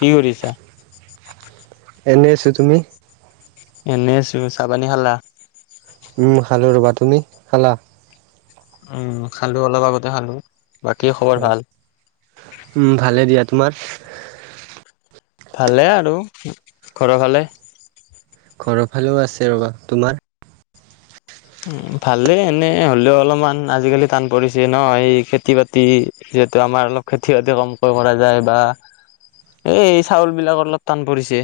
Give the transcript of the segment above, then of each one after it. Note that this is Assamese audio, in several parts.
কি কৰিছা? এনেই আছোঁ তুমি? এনেই আছো, চাহ - পানী খালা? উম খালো ৰ'বা, তুমি খালা? উম খালো অলপ আগতে খালো, বাকী খবৰ ভাল? উম ভালে দিয়া তোমাৰ? ভালে আৰু, ঘৰৰ ফালে? ঘৰৰ ফালেও আছে ৰ'বা, তোমাৰ? উম ভালে এনে হলেও অলপমান আজিকালি টান পৰিছে ন এই খেতি - বাতি যিহেতু আমাৰ অলপ খেতি -বাতি কম কৈ কৰা যায় বা এই চাউলবিলাক অলপ টান পৰিছে,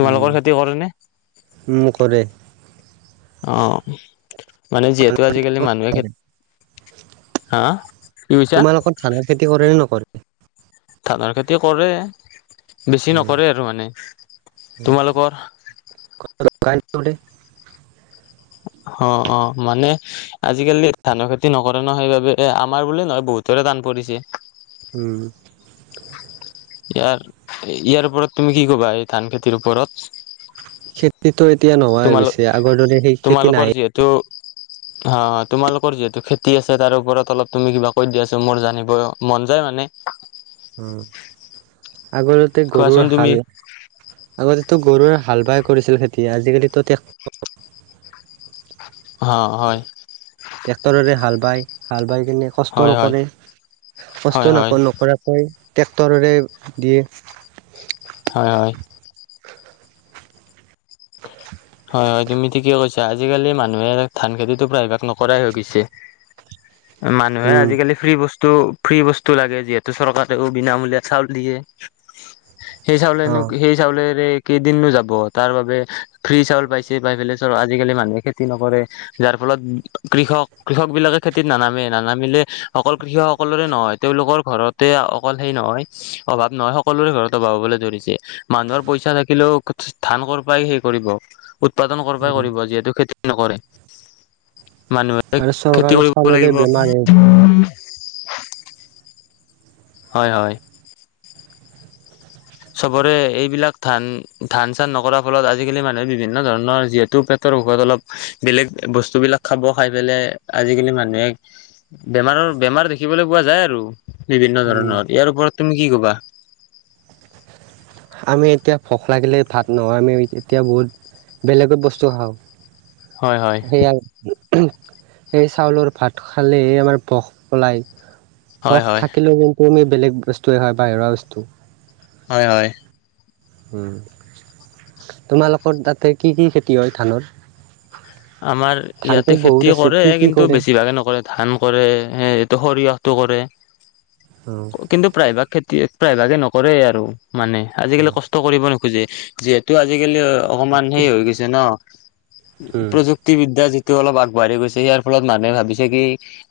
তোমালোকৰ খেতি কৰে নে? ওম কৰে। অ। মানে যিহেতু আজিকালি মানুহে খে, হা কি কৈছা? তোমালোকৰ ধানৰ খেতি কৰে নে নকৰে? ধানৰ খেতি কৰে, বেছি উম নকৰে আৰু মানে তোমালোকৰ? দে [unintelligible] উম [inaudible] অ অ মানে আজিকালি ধানৰ খেতি নকৰে ন সেইবাবে এ আমাৰ বুলিয়ে নহয় বহুত তৰে টান পৰিছে। উম। ইয়াৰ - ইয়াৰ ওপৰত তুমি কি কবা এই ধান খেতিৰ ওপৰত? সেইটো এতিয়া নোহোৱা গৈছে আগৰ দৰে সেই খেতি নাই তো অ তোমালোকৰ যিহেতু খেতি আছে তাৰ ওপৰত অলপ তুমি কিবা কৈ দিয়া চোন মোৰ জানিব মন যায় মানে। উম আগৰতে কোৱাচোন গৰুৰ তুমি হাল আগতেতো গৰুৱে হাল বাই কৰিছিল খেতি, আজিকালিতো তে অ হয়। ট্ৰেক্টৰেৰে হাল বায়, হাল বাই কেনে কষ্ট হয় হয় নকৰে, হয় কষ্ট নক হয় নকৰাকৈ হয়, ট্ৰেক্টৰেৰে দিয়ে। হয় হয়। [inaudible] হয় হয় তুমি ঠিকে কৈছা, আজিকালি মানুহে ধান খেতিটো প্ৰায়ভাগ নকৰাই হৈ গৈছে। মানুহে উম আজিকালি ফ্ৰী বস্তু, ফ্ৰী বস্তু লাগে যিহেতু চৰকাৰেও বিনামূলীয়া চাউল দিয়ে। সেই অ চাউলেনো সেই চাউলেৰে কেইদিনো যাব তাৰ বাবে ফ্ৰী চাউল পাইছে, পাই পেলাই চাউল আজিকালি মানুহে খেতি নকৰে। যাৰ ফলত কৃষক - কৃষকবিলাকে খেতিত নানামে, নানামিলে অকল কৃষক সকলোৰে নহয় তেওঁলোকৰ ঘৰতে অকল সেই নহয় অভাৱ নহয় সকলোৰে ঘৰত অভাৱ হ'বলৈ ধৰিছে। মানুহৰ পইচা থাকিলেও ধান কৰ পৰাই সেই কৰিব, উৎপাদন কৰ পৰাই উম কৰিব যিহেতু খেতি নকৰে, মানুহে আৰু খেতি চৰকাৰৰ কৰিব চাউলৰে লাগিব। বেমাৰ হে হয় হয়। চবৰে এইবিলাক ধান - ধান চান নকৰাৰ ফলত আজিকালি মানুহে বিভিন্ন ধৰণৰ যিহেতু পেটৰ ঔষদ অলপ বেলেগ বস্তুবিলাক খাব, খাই পেলাই আজিকালি মানুহে বেমাৰৰ বেমাৰ দেখিবলৈ পোৱা যায় আৰু বিভিন্ন উম ধৰণৰ ইয়াৰ ওপৰত তুমি কি ক'বা? আমি এতিয়া ভোষ লাগিলে ভাত নহয় আমি এতিয়া বহুত বেলেগত বস্তু খাওঁ হয় হয় সেইয়াই। উ উহু, সেই চাউলৰ ভাত খালে আমাৰ ভস পলায়। হয় ভস হয়। থাকিলেও কিন্তু আমি বেলেগ বস্তুৱে খাও বাহিৰা বস্তু। হয় হয়। উম, তোমালোকৰ তাতে কি কি খেতি হয় ধানৰ? আমাৰ ধানটো ইয়াতে বহুত খেতি আছে কৰে কি কি কিন্তু কৰে বেছিভাগে নকৰে। ধান কৰে, সেই এইটো সৰিয়হটো কৰে কিন্তু প্ৰায়ভাগ খেতি প্ৰায়ভাগে নকৰেই আৰু মানে আজিকালি কষ্ট কৰিব নোখোজে, যিহেতু আজিকালি অকমান সেই হৈ গৈছে ন। উম প্ৰযুক্তিবিদ্যা যিটো অলপ আগবাঢ়ি গৈছে ইয়াৰ ফলত মানুহে ভাবিছে কি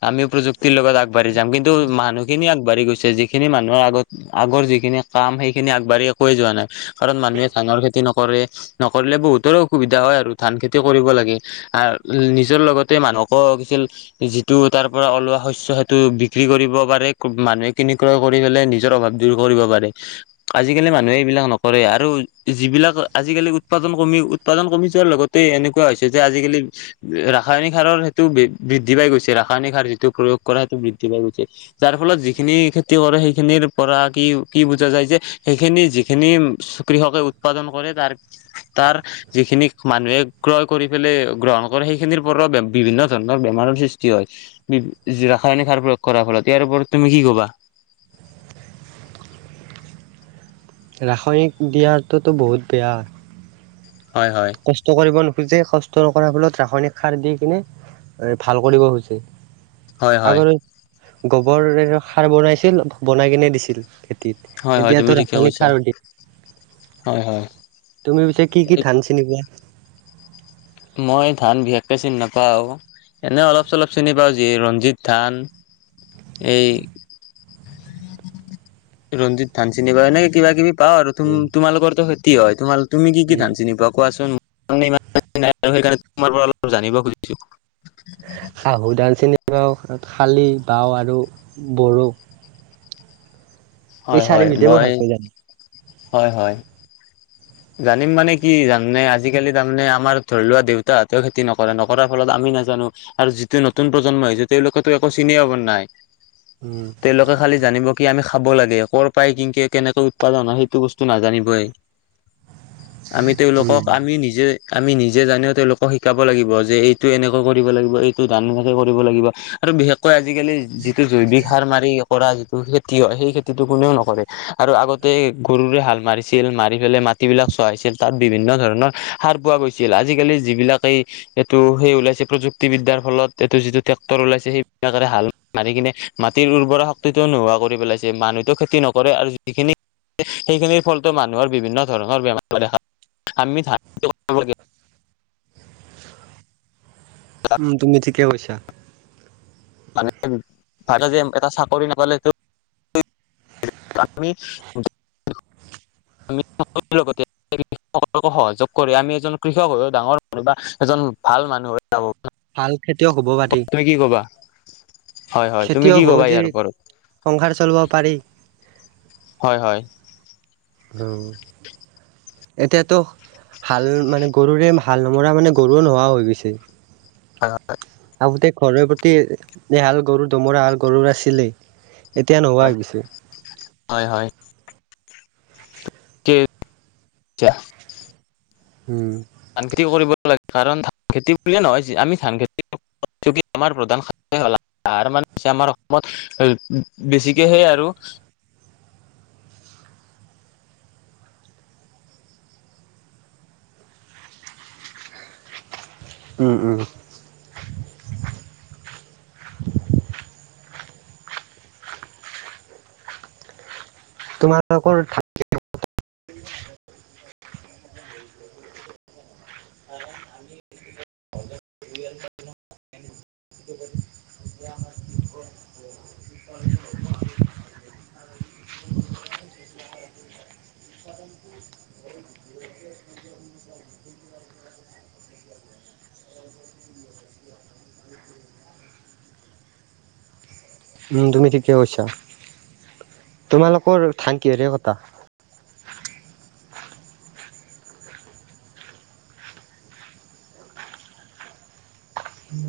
আমিও প্ৰযুক্তিৰ লগত আগবাঢ়ি যাম। কিন্তু মানুহখিনি আগবাঢ়ি গৈছে, যিখিনি মানুহৰ আগত আগৰ যিখিনি কাম সেইখিনি আগবাঢ়ি একোৱে যোৱা নাই। কাৰণ মানুহে ধানৰ খেতি নকৰে, নকৰিলে বহুতৰে অসুবিধা হয় আৰু ধান খেতি কৰিব লা উম আ নিজৰ লগতে মানুহক কি ছিল যিটো তাৰ পৰা ওলোৱা শস্য সেইটো বিক্ৰী কৰিব পাৰে, মানুহে কিনি ক্ৰয় কৰি পেলে নিজৰ অভাৱ দূৰ কৰিব পাৰে। আজিকালি মানুহে এইবিলাক নকৰে আৰু যিবিলাক আজিকালি উৎপাদন কমি উৎপাদন কমি যোৱাৰ লগত তে এনেকুৱা হৈছে যে আজিকালি ৰাসায়নিক সাৰৰ সেইটো বৃ বৃদ্ধি পাই গৈছে, ৰাসায়নিক সাৰ যিটো প্ৰয়োগ কৰা সেইটো বৃদ্ধি পাই গৈছে। যাৰ ফলত যিখিনি খেতি কৰে সেইখিনিৰ পৰা কি কি বুজা যায় যে সেইখিনি যিখিনি কৃষকে উৎপাদন কৰে তাৰ তাৰ যিখিনি মানুহে ক্ৰয় কৰি পেলে গ্ৰহণ কৰে সেইখিনিৰ পৰাও বে বিভিন্ন ধৰণৰ বেমাৰৰ সৃষ্টি হয়। বি যি ৰাসায়নিক সাৰ প্ৰয়োগ কৰাৰ ফলত ইয়াৰ ওপৰত তুমি কি ক'বা? ৰাসায়নিক দিয়াৰটোতো বহুত বেয়া। হয় হয়। কষ্ট কৰিব নোখোজে কষ্ট কৰাৰ ফলত ৰাসায়নিক সাৰ দি কিনে এ ভাল কৰিব খোজে। হয় হয় আগতে গোবৰ সাৰ বনাইছিল, বনাই কিনে দিছিল। খেতিত, হয় হয় তুমি এতিয়াতো ঠিকে ৰাসায়নিক কৈছা সাৰ দে, হয় হয় তুমি পিছে কি কি ধান কেনেকুৱা মই ধান বিশেষকৈ চিন নাপাওঁ। এনে অলপ চলপ চিনি পাও যি ৰঞ্জিত ধান এই ৰঞ্জিত ধান চিনি পাও এনেকে কিবা কিবি পাওঁ আৰু। তোম উম তোমালোকৰ তো খেতি হয় তুমি তুমি কি কি উম। ধান চিনি পোৱা কোৱাচোন তুমি ইমান নাই আৰু সেইকাৰণে তোমাৰ পৰা অলপ জানিব খুজিছো। আহু ধান চিনি পাও, শালি পাও আৰু বড়ো। এই হয় হয় চাৰি বিধে মই ভালকৈ জানো। হয় হয়। জানিম মানে কি জানানে আজিকালি তাৰমানে আমাৰ ধৰি লোৱা দেউতাহঁতেও খেতি নকৰে নকৰাৰ ফলত আমি নাজানো। আৰু যিটো নতুন প্ৰজন্ম আহিছে তেওঁলোকেতো একো চিনি পাবা নাই উম তেওঁলোক খালি জানিব কি আমি খাব লাগে কৰ' পাই কিংকে কেনেকে উৎপাদন হয় সেইটো বস্তু নাজানিবই। আমি তেওঁলোকক আমি নিজে আমি নিজে জানিও তেওঁলোকক শিকাব লাগিব যে এইটো এনেকে কৰিব লাগিব এইটো ধানা এনেকে কৰিব লাগিব আৰু বিশেষ কৈ আজিকালি যিটো জৈৱিক সাৰ মাৰি কৰা যিটো খেতি হয় সেই খেতিটো কোনেও নকৰে আৰু আগতে গৰুৰে হাল মাৰিছিল মাৰি পেলাই মা মাটিবিলাক চহাইছিল তাত বিভিন্ন ধৰণৰ সাৰ পোৱা গৈছিল আজিকালি যিবিলাক এই এইটো সেই ওলাইছে প্ৰযুক্তিবিদ্যাৰ ফলত এইটো যিটো ট্ৰেক্টৰ ওলাইছে সেইবিলাকেৰে হাল মাৰি কিনে মাটিৰ উৰ্বৰা শক্তিটো নোহোৱা কৰি পেলাইছে। মানুহটো খেতি নকৰে আৰু যিখিনি সেইখিনিৰ ফলটো মানুহৰ বিভিন্ন ধৰণৰ বেমাৰ [inaudible] উম তুমি ঠিকে কৈছা। মানে ভাইদ যে এটা চাকৰি নাপালে তো লগতে [inaudible] সহযোগ কৰি আমি এজন কৃষক হৈ ডাঙৰ মানুহ বা এজন ভাল মানুহ হৈ যাব ভাল খেতিয়ক হব বাদেই। তুমি কি ক'বা? হয় হয় তুমি খেতিয়ক কি হ ক'বা যি ইয়াৰ ওপৰত? সংসাৰ চলাব পাৰি। হয় হয়। উম। এতিয়াতো হাল মানে গৰুৰে হাল নমৰা মানে গৰুও নোহোৱা হৈ গৈছে। হা আ আগোতে ঘৰৰ প্ৰতি এই হাল গৰু দমৰা হাল গৰুৰ আছিলেই, এতিয়া নোহোৱা হৈ গৈছে। হয় হয়। তিতা। উম। ধান খেতি কৰিব লাগে কাৰণ ধান খেতি বুলিয়ে নহয় যে আমি ধান খেতি [inaudible] আমাৰ প্ৰধান [inaudible] আমাৰ অসমত উ বেছিকে সে আৰু উম উম। তোমালোকৰ খা [unintelligible] উ তুমি ঠিকে কৈছা তোমালোকৰ ধান কিহেৰে কটা?